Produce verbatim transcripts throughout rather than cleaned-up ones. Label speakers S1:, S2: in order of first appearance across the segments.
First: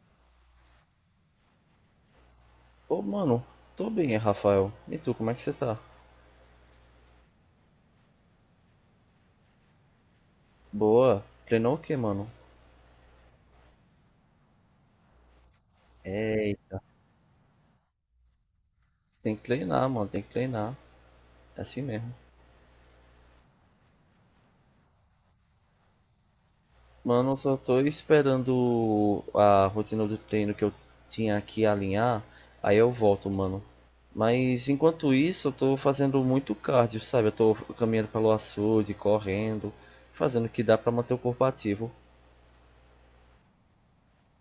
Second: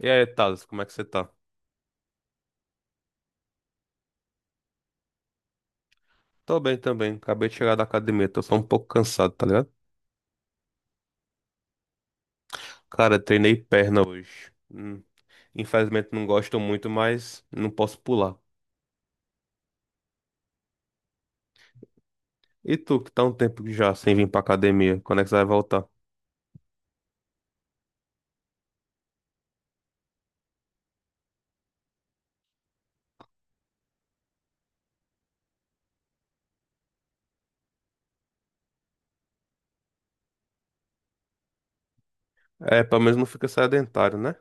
S1: E aí, Thales, como é que você tá?
S2: Ô, mano, tô bem, Rafael. E tu, como é que você tá?
S1: Tô bem também. Acabei de chegar da academia, tô só um pouco cansado, tá ligado?
S2: Boa. Treinou o quê, mano?
S1: Cara, treinei perna hoje. Hum, Infelizmente não gosto
S2: Eita.
S1: muito, mas não posso pular.
S2: Tem que treinar, mano, tem que treinar. É assim mesmo.
S1: E tu, que tá um tempo já sem vir pra academia, quando é que você vai voltar?
S2: Mano, eu só tô esperando a rotina do treino que eu tinha aqui alinhar. Aí eu volto, mano. Mas enquanto isso, eu tô fazendo muito cardio, sabe? Eu tô caminhando pelo açude, correndo, fazendo o que dá pra manter o corpo ativo.
S1: É, pelo menos não fica sedentário, né?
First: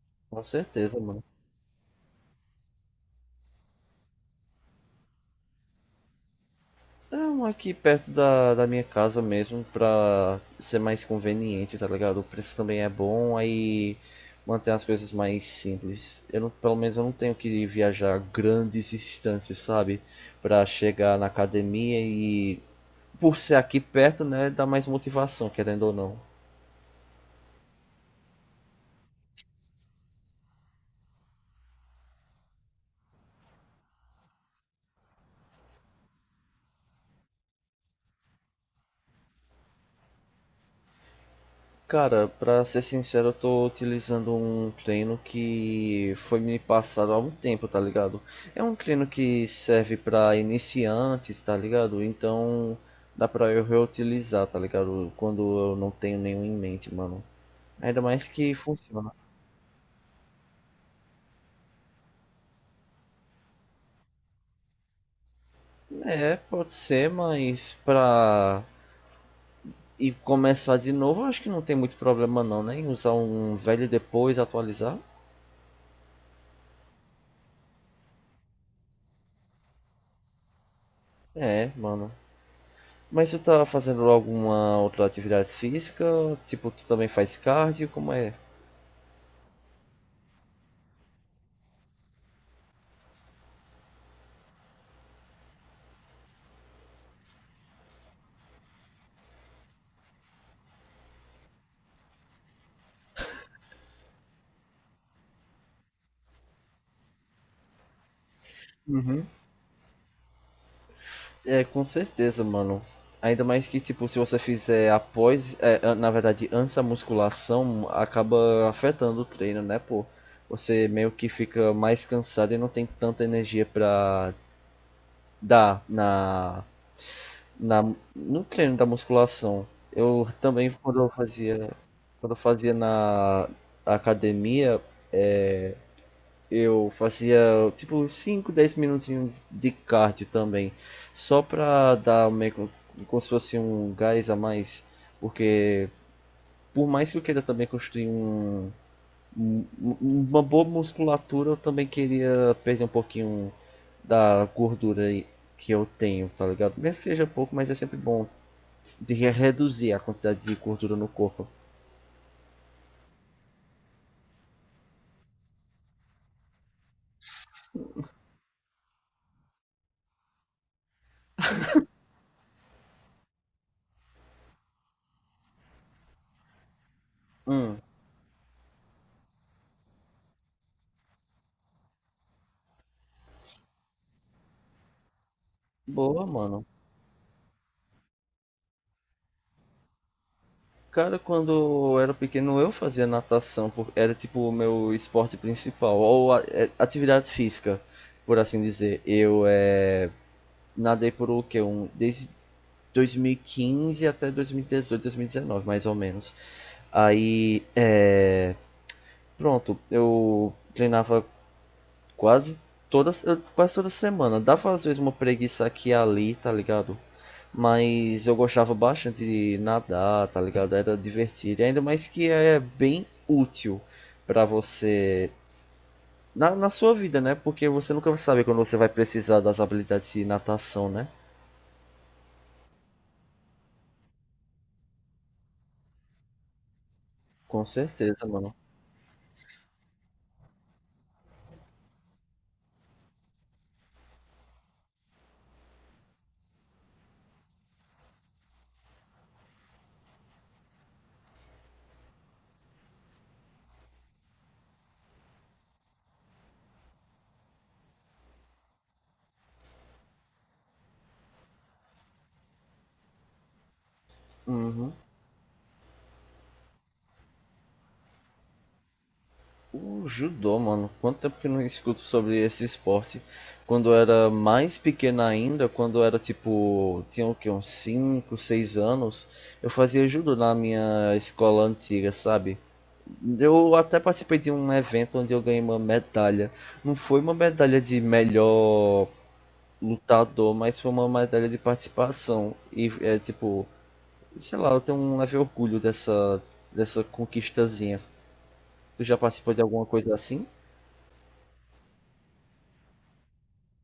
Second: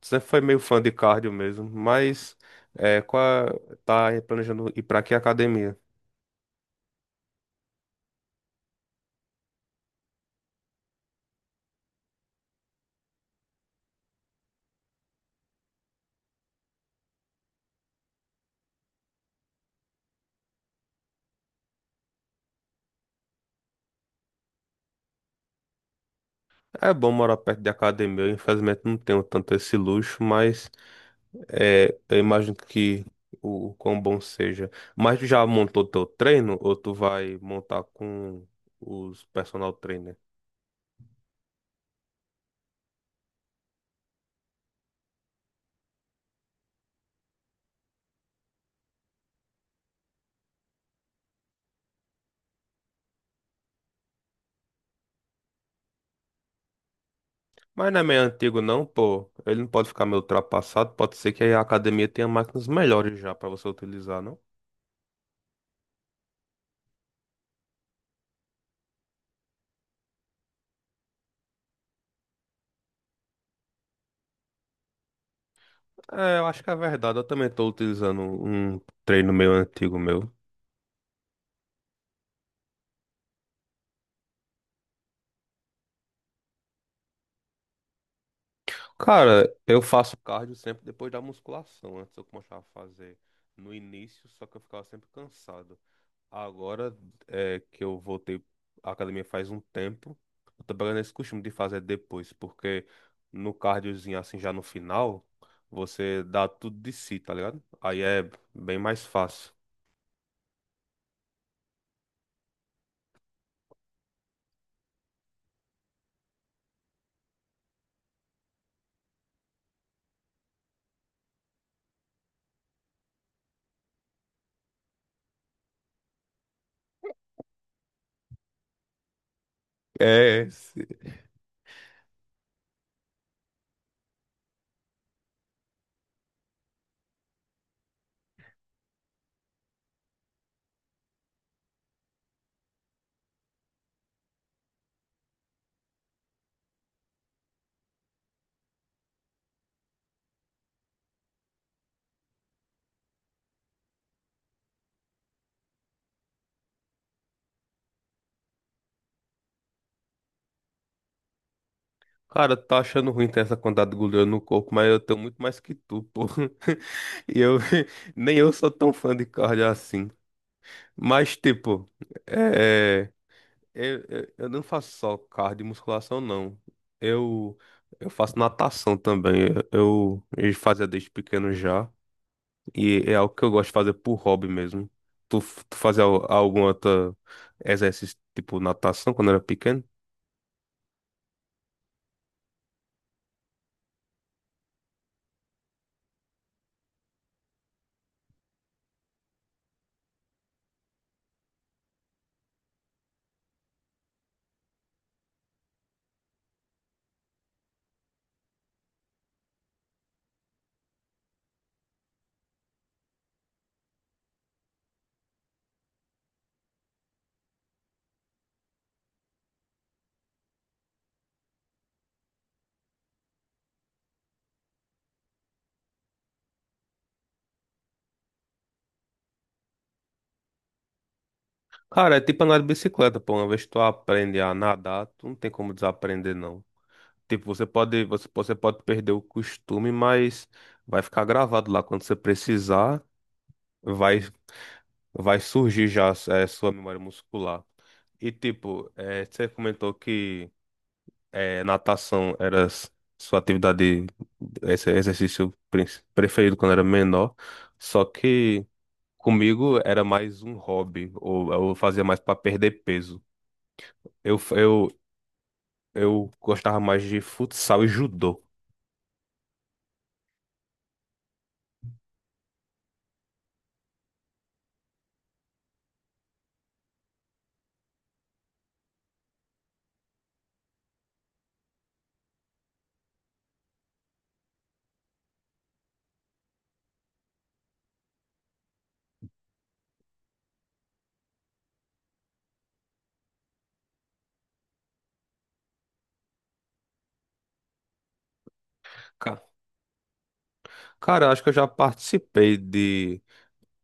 S1: Sempre foi
S2: Com
S1: meio fã de
S2: certeza, mano.
S1: cardio mesmo, mas é, qual é- tá planejando ir pra que academia?
S2: É um aqui perto da, da minha casa mesmo, pra ser mais conveniente, tá ligado? O preço também é bom, aí mantém as coisas mais simples. Eu não, pelo menos eu não tenho que viajar grandes distâncias, sabe? Pra chegar na academia e por ser aqui perto, né, dá mais motivação, querendo ou não.
S1: É bom morar perto de academia, eu, infelizmente não tenho tanto esse luxo, mas é, eu imagino que o quão bom seja. Mas tu já montou teu treino ou tu vai montar com os personal trainer?
S2: Cara, pra ser sincero, eu tô utilizando um treino que foi me passado há algum tempo, tá ligado? É um treino que serve pra iniciantes, tá ligado? Então dá pra eu reutilizar, tá ligado? Quando eu não tenho nenhum em mente, mano.
S1: Mas não
S2: Ainda
S1: é meio
S2: mais que
S1: antigo não,
S2: funciona.
S1: pô. Ele não pode ficar meio ultrapassado, pode ser que a academia tenha máquinas melhores já pra você utilizar, não?
S2: É, pode ser, mas pra e começar de novo, eu acho que não tem muito problema não, né? Em usar um velho e depois atualizar.
S1: É, eu acho que é verdade. Eu também tô utilizando um treino meu antigo meu.
S2: É, mano. Mas tu tá fazendo alguma outra atividade física? Tipo, tu também faz cardio? Como é?
S1: Cara, eu faço cardio sempre depois da musculação. Antes eu começava a fazer no início, só que eu ficava sempre cansado. Agora, é, que eu voltei à academia faz um tempo, eu tô pegando esse costume de fazer depois, porque no cardiozinho, assim, já no final, você dá tudo de si, tá ligado? Aí é bem mais
S2: Uhum.
S1: fácil.
S2: É, com certeza, mano. Ainda mais que, tipo, se você fizer após, é, an- na verdade, antes da musculação, acaba afetando o treino, né, pô? Você meio que fica mais cansado e não tem tanta energia pra dar na, na, no treino da musculação. Eu
S1: É.
S2: também, quando eu fazia, quando eu fazia na academia, é, eu fazia tipo cinco dez minutinhos de cardio também, só pra dar meio que- como se fosse um gás a mais, porque por mais que eu queira também construir um, um- um, uma boa musculatura, eu também queria perder um pouquinho da gordura aí que eu tenho, tá ligado? Mesmo que seja pouco, mas é sempre bom de re- reduzir a quantidade de gordura no corpo.
S1: Cara, tá achando ruim ter essa quantidade de gordura no corpo, mas eu tenho muito mais que tu, pô. E eu, nem eu sou tão fã de cardio assim. Mas, tipo, é, é, eu, eu eu não faço só cardio e musculação, não. Eu,
S2: Hum,
S1: eu faço natação também. Eu, eu fazia desde pequeno já. E é algo que eu gosto de fazer por hobby mesmo. Tu, tu fazia
S2: boa,
S1: al- algum
S2: mano.
S1: outro exercício, tipo natação, quando era pequeno?
S2: Cara, quando eu era pequeno eu fazia natação, por- era tipo o meu esporte principal, ou a- é, atividade física, por assim dizer. Eu é, nadei por o quê? Um, desde dois mil e quinze até dois mil e dezoito, dois mil e dezenove, mais ou menos. Aí, é, pronto, eu treinava quase todas, quase toda semana. Dava às vezes uma preguiça aqui e ali, tá ligado? Mas eu gostava bastante de nadar, tá ligado? Era divertido. Ainda mais que é bem útil pra você na, na sua vida, né? Porque você nunca vai saber quando você vai precisar das habilidades de natação, né?
S1: Cara, é tipo andar de bicicleta, pô. Uma vez que tu aprende a nadar, tu não tem como desaprender, não. Tipo, você
S2: Com
S1: pode, você,
S2: certeza,
S1: você
S2: mano.
S1: pode perder o costume, mas vai ficar gravado lá. Quando você precisar, vai, vai surgir já, é, sua memória muscular. E tipo, eh, você comentou que eh, natação era s- sua atividade, esse exercício prin- preferido quando era menor. Só que comigo era mais um hobby, ou eu fazia mais para perder peso. Eu, f- eu,
S2: Uhum.
S1: Eu gostava mais de futsal e judô.
S2: O judô, mano, quanto tempo que eu não escuto sobre esse esporte? Quando eu era mais pequena ainda, quando eu era tipo, tinha o que uns cinco, seis anos, eu fazia judô na minha escola antiga, sabe? Eu até participei de um evento onde eu ganhei uma medalha. Não foi uma medalha de melhor lutador, mas foi uma medalha de participação. E é tipo, sei lá, eu tenho um leve orgulho dessa, dessa conquistazinha. Tu já
S1: Ca-
S2: participou de alguma coisa assim?
S1: Cara, eu acho que eu já participei de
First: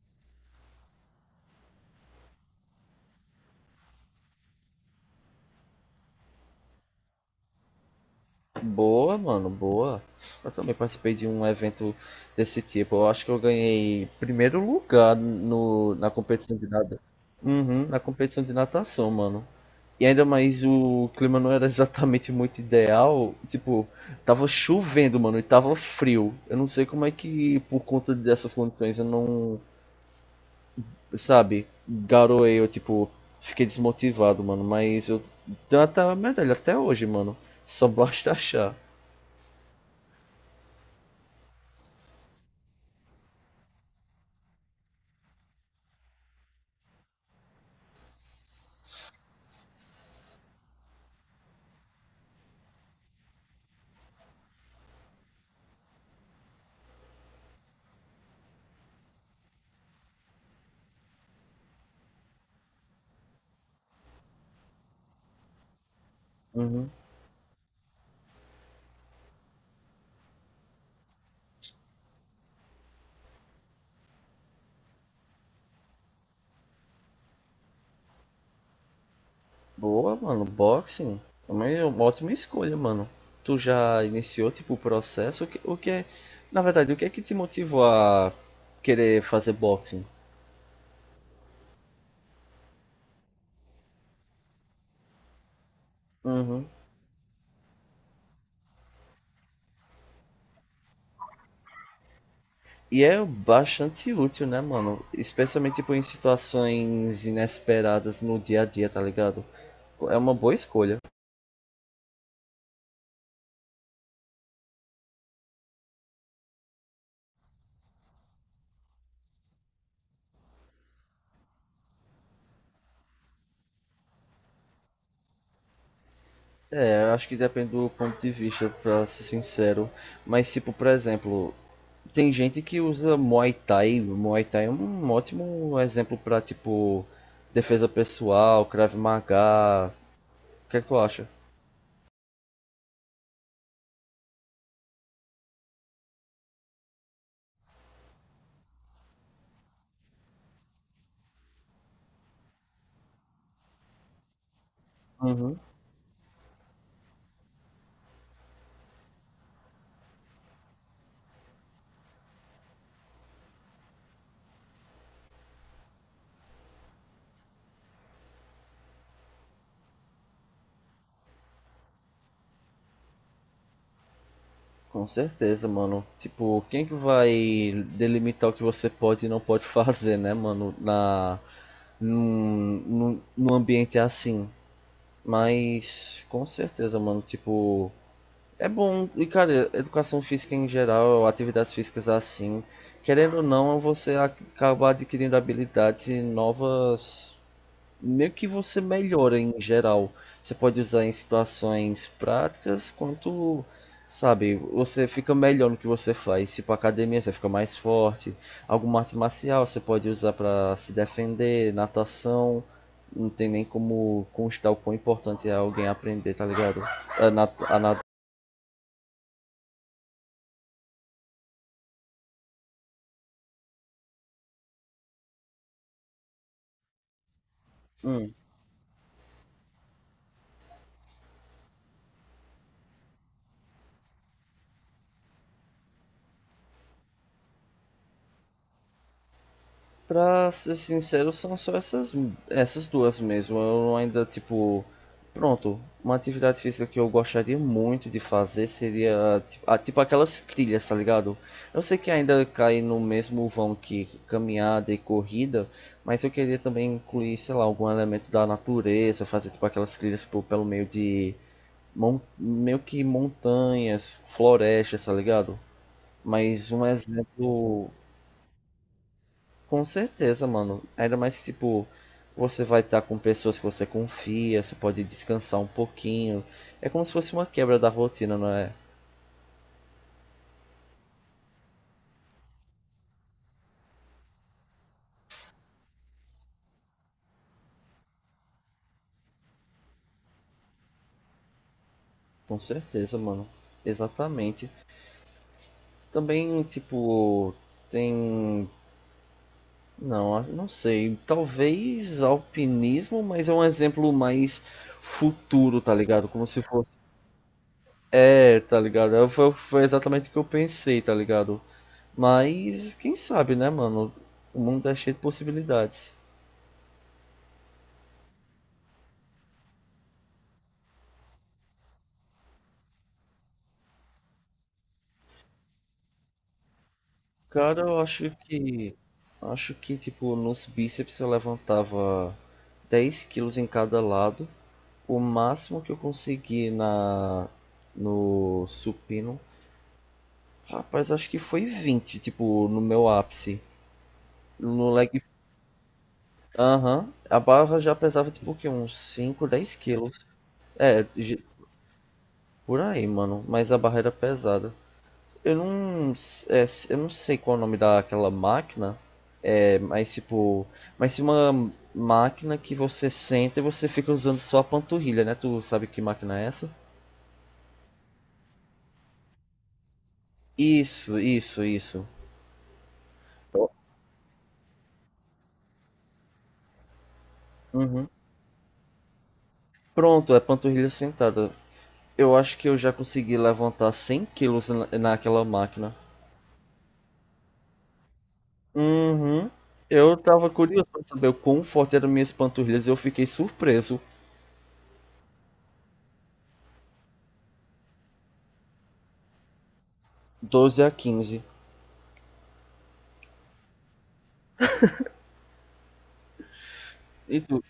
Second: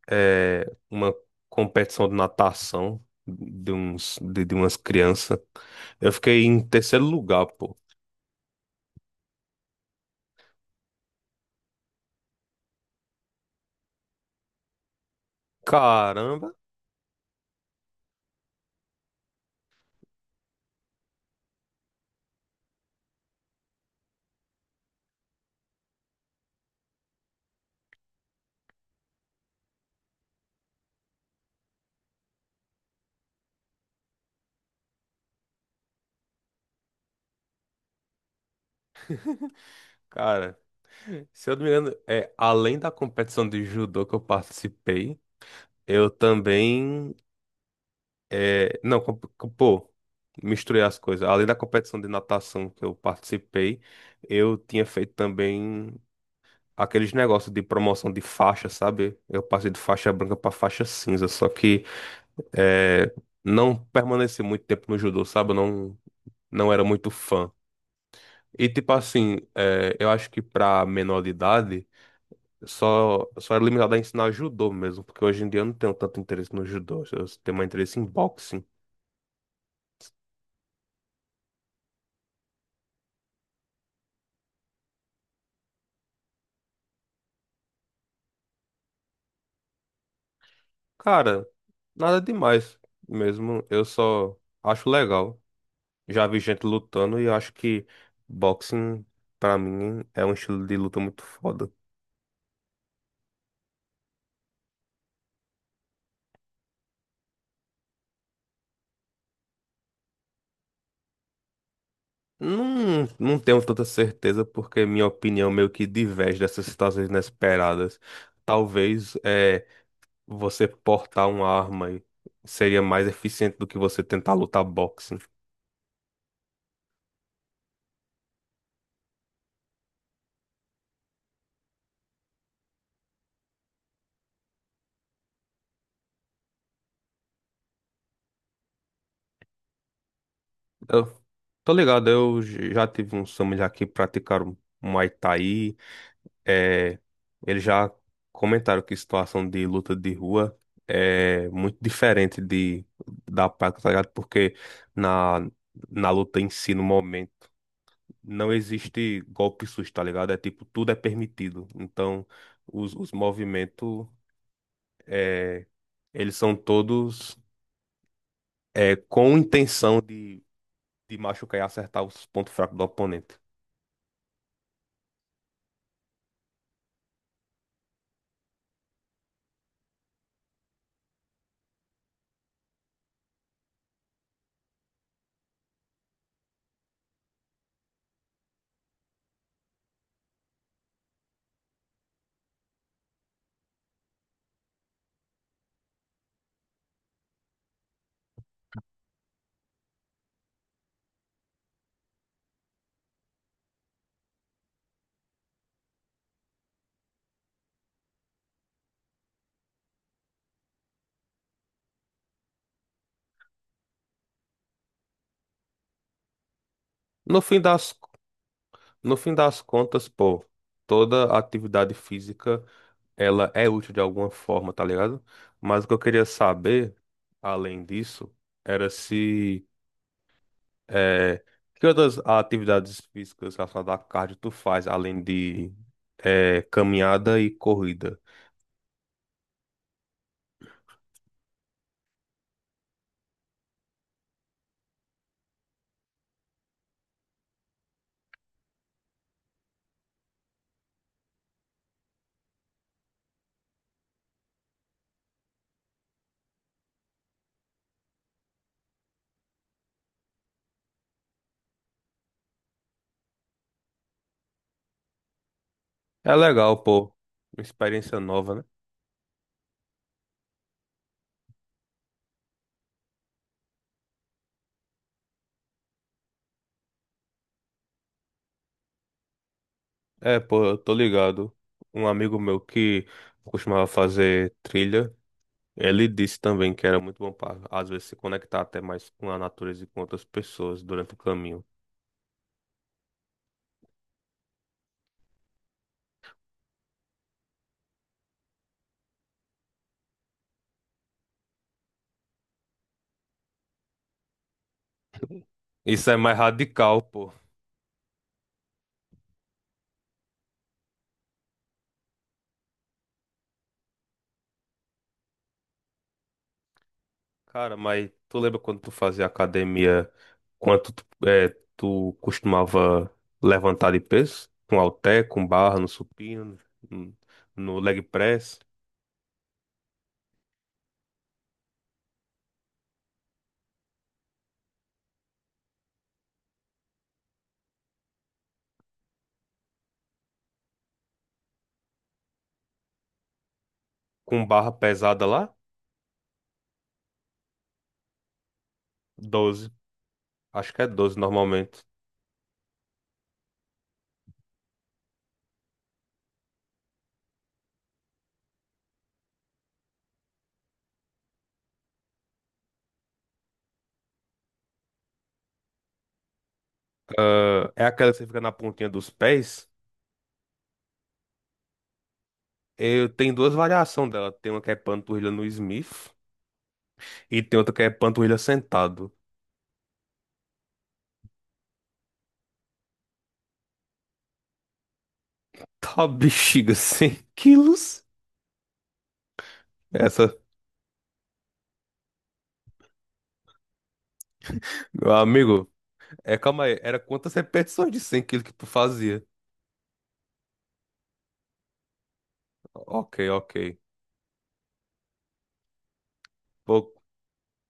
S1: eh, uma competição de natação de, uns, de, de umas crianças. Eu fiquei em terceiro lugar, pô.
S2: Boa, mano, boa. Eu também participei de um evento desse tipo. Eu acho que eu ganhei primeiro lugar no, na
S1: Caramba,
S2: competição de nada. Uhum, na competição de natação, mano. E ainda mais o clima não era exatamente muito ideal. Tipo, tava chovendo, mano, e tava frio. Eu não sei como é que, por conta dessas condições, eu não, sabe, garoei, eu, tipo, fiquei desmotivado, mano. Mas eu tenho até a medalha até hoje, mano. Só basta achar.
S1: cara. Se eu não me engano, é, além da competição de judô que eu participei, eu também. Eh, não, com- com- pô, misturei as coisas. Além da competição de natação que eu participei, eu tinha feito também aqueles negócios de promoção de faixa, sabe? Eu passei de faixa branca pra faixa cinza, só que, é, não permaneci muito tempo no judô, sabe? Eu não, não era
S2: Uhum.
S1: muito fã. E tipo assim, é, eu acho que pra menor de idade, só, só era limitado a ensinar judô mesmo, porque hoje em dia eu não tenho tanto interesse no judô, eu tenho mais interesse em boxing.
S2: Boa, mano. Boxing. Também é uma ótima escolha, mano. Tu já iniciou, tipo, o processo? O que, o que é... Na verdade, o que é que te motivou a querer fazer boxing?
S1: Cara, nada demais mesmo, eu só acho legal. Já vi gente
S2: Uhum.
S1: lutando e eu acho que boxing, pra mim, é um estilo de luta muito foda.
S2: E é bastante útil, né, mano? Especialmente, tipo, em situações inesperadas no dia a dia, tá ligado? É uma boa escolha.
S1: Não, não tenho tanta certeza, porque minha opinião meio que diverge dessas situações inesperadas. Talvez, é, você portar uma arma e- seria mais eficiente do que você tentar lutar boxing.
S2: É, eu acho que depende do ponto de vista, pra ser sincero. Mas, tipo, por exemplo, tem gente que usa Muay Thai. Muay Thai é um ótimo exemplo pra, tipo, defesa pessoal, Krav Maga. O que é que tu
S1: Eu
S2: acha?
S1: tô ligado, eu j- já tive uns família que praticaram Muay Thai. É, eles já comentaram que situação de luta de rua é muito diferente de, da prática, tá ligado? Porque na,
S2: Uhum.
S1: na luta em si, no momento, não existe golpe susto, tá ligado? É tipo, tudo é permitido. Então, os, os movimentos, é, eles são todos, é, com intenção de, de machucar e acertar os pontos fracos do oponente.
S2: Com certeza, mano. Tipo, quem é que vai delimitar o que você pode e não pode fazer, né, mano? Na, num, num, num ambiente assim. Mas, com certeza, mano. Tipo, é bom, e cara, educação física em geral, atividades físicas assim, querendo ou não, você acaba adquirindo habilidades novas, meio que você melhora em geral. Você pode usar em situações práticas, quanto, sabe, você fica melhor no que você faz. Se pra academia você fica mais forte, alguma arte marcial você pode usar pra se defender, natação, não tem nem como constar o quão importante é alguém aprender, tá ligado? A
S1: No
S2: nat
S1: fim
S2: a
S1: das
S2: nat-
S1: No fim das contas, pô, toda atividade física, ela é útil de alguma forma, tá ligado? Mas o que eu queria saber, além disso,
S2: hum.
S1: era se, eh, que outras atividades físicas relacionadas à cardio tu faz, além de, eh, caminhada e corrida?
S2: Pra ser sincero, são só essas, essas duas mesmo. Eu ainda, tipo. Pronto, uma atividade física que eu gostaria muito de fazer seria tipo, ah, tipo aquelas trilhas, tá ligado? Eu sei que ainda cai no mesmo vão que caminhada e corrida, mas eu queria também incluir, sei lá, algum elemento da natureza, fazer tipo aquelas trilhas tipo, pelo meio de mon- meio que montanhas, florestas, tá ligado?
S1: É
S2: Mas
S1: legal,
S2: um
S1: pô, uma
S2: exemplo
S1: experiência nova, né?
S2: com certeza, mano. Ainda mais que, tipo, você vai estar com pessoas que você confia, você pode descansar um pouquinho. É como se fosse uma quebra da rotina, não é?
S1: É, pô, eu tô ligado. Um amigo meu que costumava fazer trilha, ele disse também que era muito bom para, às vezes, se conectar até mais com a natureza e com outras pessoas durante o caminho.
S2: Com certeza, mano. Exatamente. Também, tipo, tem. Não, não sei. Talvez alpinismo, mas é um exemplo mais futuro, tá
S1: Isso é
S2: ligado?
S1: mais
S2: Como se fosse.
S1: radical, pô.
S2: É, tá ligado? É, Foi, foi exatamente o que eu pensei, tá ligado? Mas, quem sabe, né, mano? O mundo é cheio de possibilidades.
S1: Cara, mas tu lembra quando tu fazia academia, quanto tu, é, tu costumava levantar de peso? Com halter, com barra, no supino, no no
S2: Cara,
S1: leg
S2: eu acho
S1: press,
S2: que. Acho que, tipo, nos bíceps eu levantava dez quilos em cada lado. O máximo que eu consegui na. No supino. Rapaz, acho que foi vinte tipo, no meu ápice.
S1: com barra
S2: No leg.
S1: pesada lá?
S2: Aham. A barra já pesava, tipo, o quê? Uns cinco
S1: Doze,
S2: dez quilos.
S1: Acho que é
S2: É,
S1: doze
S2: ge-
S1: normalmente.
S2: por aí, mano. Mas a barra era pesada. Eu não. s- é, s- eu não sei qual é o nome daquela máquina. É, mas tipo, mas se uma máquina que você senta e você fica usando só a panturrilha, né? Tu sabe que máquina é essa?
S1: É é aquela que você fica na pontinha dos pés.
S2: Isso, isso, isso.
S1: Eu tenho duas variações dela. Tem uma que é panturrilha no Smith e tem outra que é
S2: Uhum.
S1: panturrilha sentado.
S2: Pronto, é panturrilha sentada. Eu acho que eu já consegui levantar cem quilos na- naquela máquina.
S1: Tá bexiga, cem quilos?
S2: Uhum. Eu
S1: Essa,
S2: tava curioso pra saber o quão forte eram minhas panturrilhas e eu fiquei surpreso.
S1: meu amigo, é, calma aí, era quantas repetições de cem quilos que tu fazia?
S2: doze a quinze.
S1: Ok, ok. Pô,
S2: E tu?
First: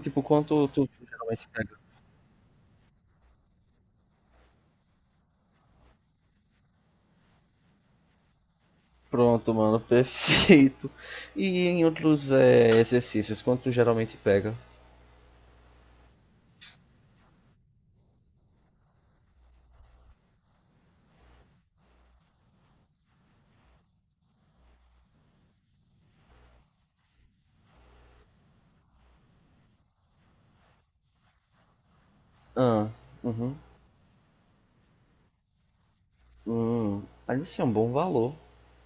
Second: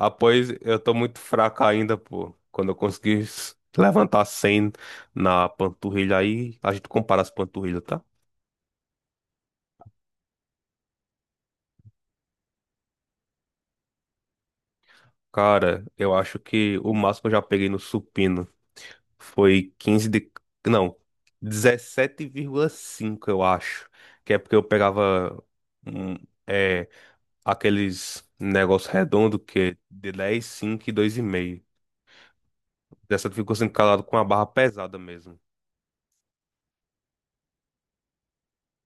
S2: Tipo, quanto
S1: eu
S2: tu
S1: tô muito
S2: geralmente
S1: fraca ainda, pô. Quando eu conseguir s- levantar cem na panturrilha aí, a gente compara as panturrilhas, tá?
S2: pronto, mano, perfeito. E em outros é, exercícios, quanto geralmente pega?
S1: Cara, eu acho que o máximo que eu já peguei no supino foi quinze de. Não, dezessete vírgula cinco, eu acho. Que é porque eu pegava hum, é, aqueles negócios redondos que é de dez, cinco e dois e meio.
S2: Ah, uhum.
S1: dezessete vírgula cinco calado com a barra pesada mesmo.
S2: Hum, mas isso é um bom valor.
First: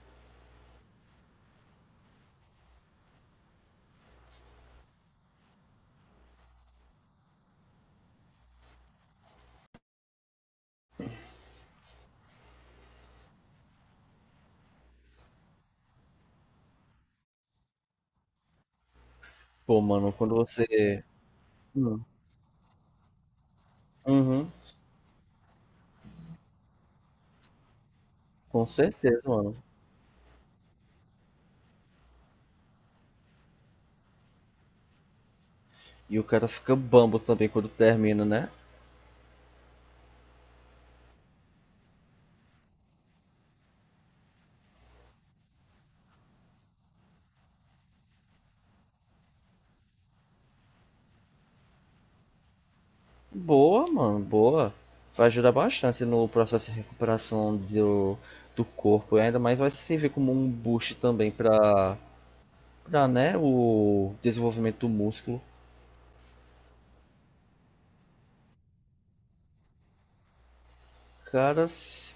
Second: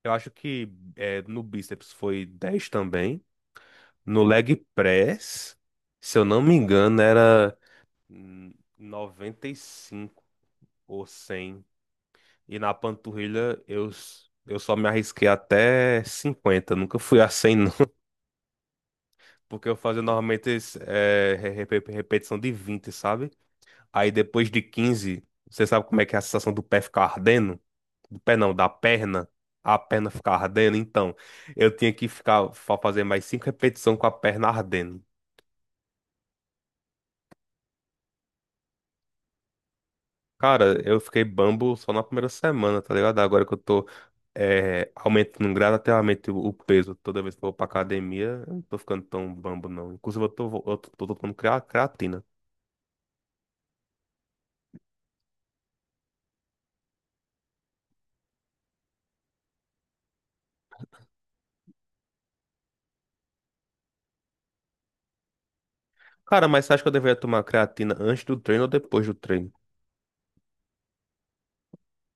S1: Eu acho que, é, no bíceps foi dez também. No leg press, se eu não me engano, era, hum, noventa e cinco ou cem. E na panturrilha eu, s- eu só me arrisquei até cinquenta, nunca fui a cem, não. Porque eu
S2: Pô,
S1: fazia
S2: mano, quando
S1: normalmente es-
S2: você.
S1: eh, re- repe-
S2: Hum,
S1: repetição de vinte, sabe? Aí depois
S2: uhum,
S1: de quinze você sabe como é que é a sensação do pé ficar ardendo? Do pé não,
S2: com
S1: da
S2: certeza,
S1: perna.
S2: mano.
S1: A perna ficar ardendo. Então, eu tinha que ficar fa- fazer mais cinco repetições com a perna ardendo.
S2: E o cara fica bambo também quando termina, né?
S1: Cara, eu fiquei bambo só na primeira semana, tá ligado? Agora que eu tô, é, aumentando gradativamente o o peso toda vez que eu vou pra academia, eu não tô ficando tão bambo, não. Inclusive, eu tô, eu tô, tô tomando crea- creatina.
S2: Boa, mano, boa. Vai ajudar bastante no processo de recuperação do, do corpo. E ainda mais vai servir como um boost também pra, pra, né, o desenvolvimento do músculo.
S1: Cara, mas você acha que eu deveria tomar creatina antes do treino ou depois do treino?
S2: Cara,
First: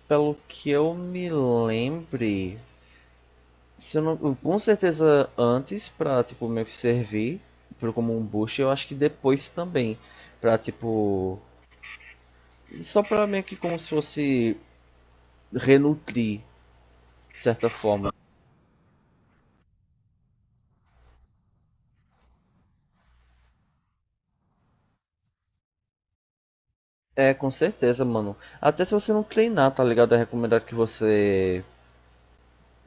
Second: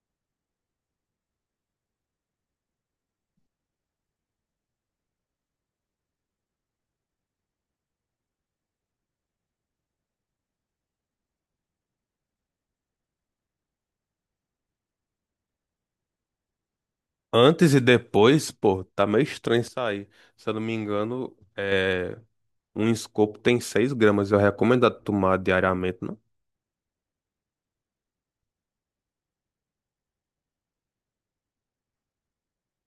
S2: pelo que eu me lembre, se eu não, com certeza antes pra tipo meio que servir pro como um boost, eu acho que depois também pra tipo só pra meio que como se fosse renutrir de certa
S1: Antes e
S2: forma.
S1: depois, pô, tá meio estranho isso aí. Se eu não me engano, é, um escopo tem seis gramas. Eu recomendo tomar diariamente, não?
S2: É, com certeza, mano. Até se você não treinar, tá ligado? É recomendado que você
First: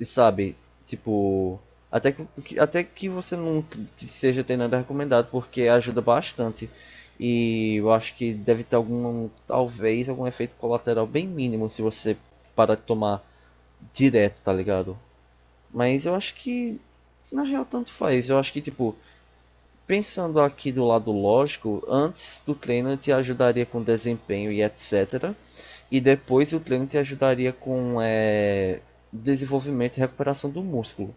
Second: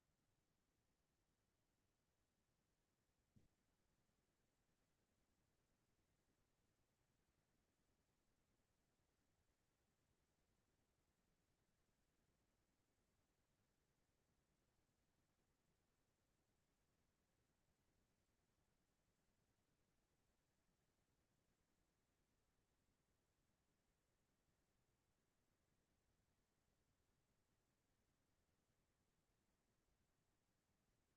S2: sabe, tipo, até que, até que você não seja ter nada recomendado, porque ajuda bastante. E eu acho que deve ter algum, talvez, algum efeito colateral bem mínimo se você parar de tomar direto, tá ligado? Mas eu acho que, na real, tanto faz. Eu acho que, tipo, pensando aqui do lado lógico, antes do treino te ajudaria com desempenho e etcétera. E depois o treino te ajudaria com é, desenvolvimento e recuperação do músculo.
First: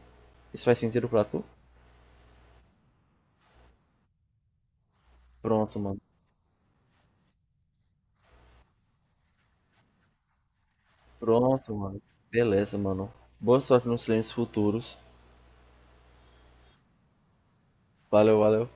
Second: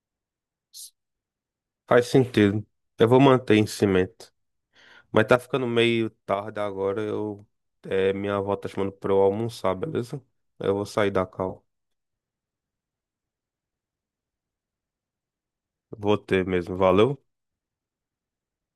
S2: Isso faz sentido pra tu?
S1: Faz sentido. Eu vou manter em cima. Mas tá ficando
S2: Pronto, mano.
S1: meio tarde agora. Eu, é, minha avó tá chamando pra eu almoçar, beleza? Eu vou sair da cal.
S2: Pronto, mano. Beleza, mano. Boa sorte nos treinos futuros.
S1: Vou ter mesmo. Valeu.
S2: Valeu, valeu.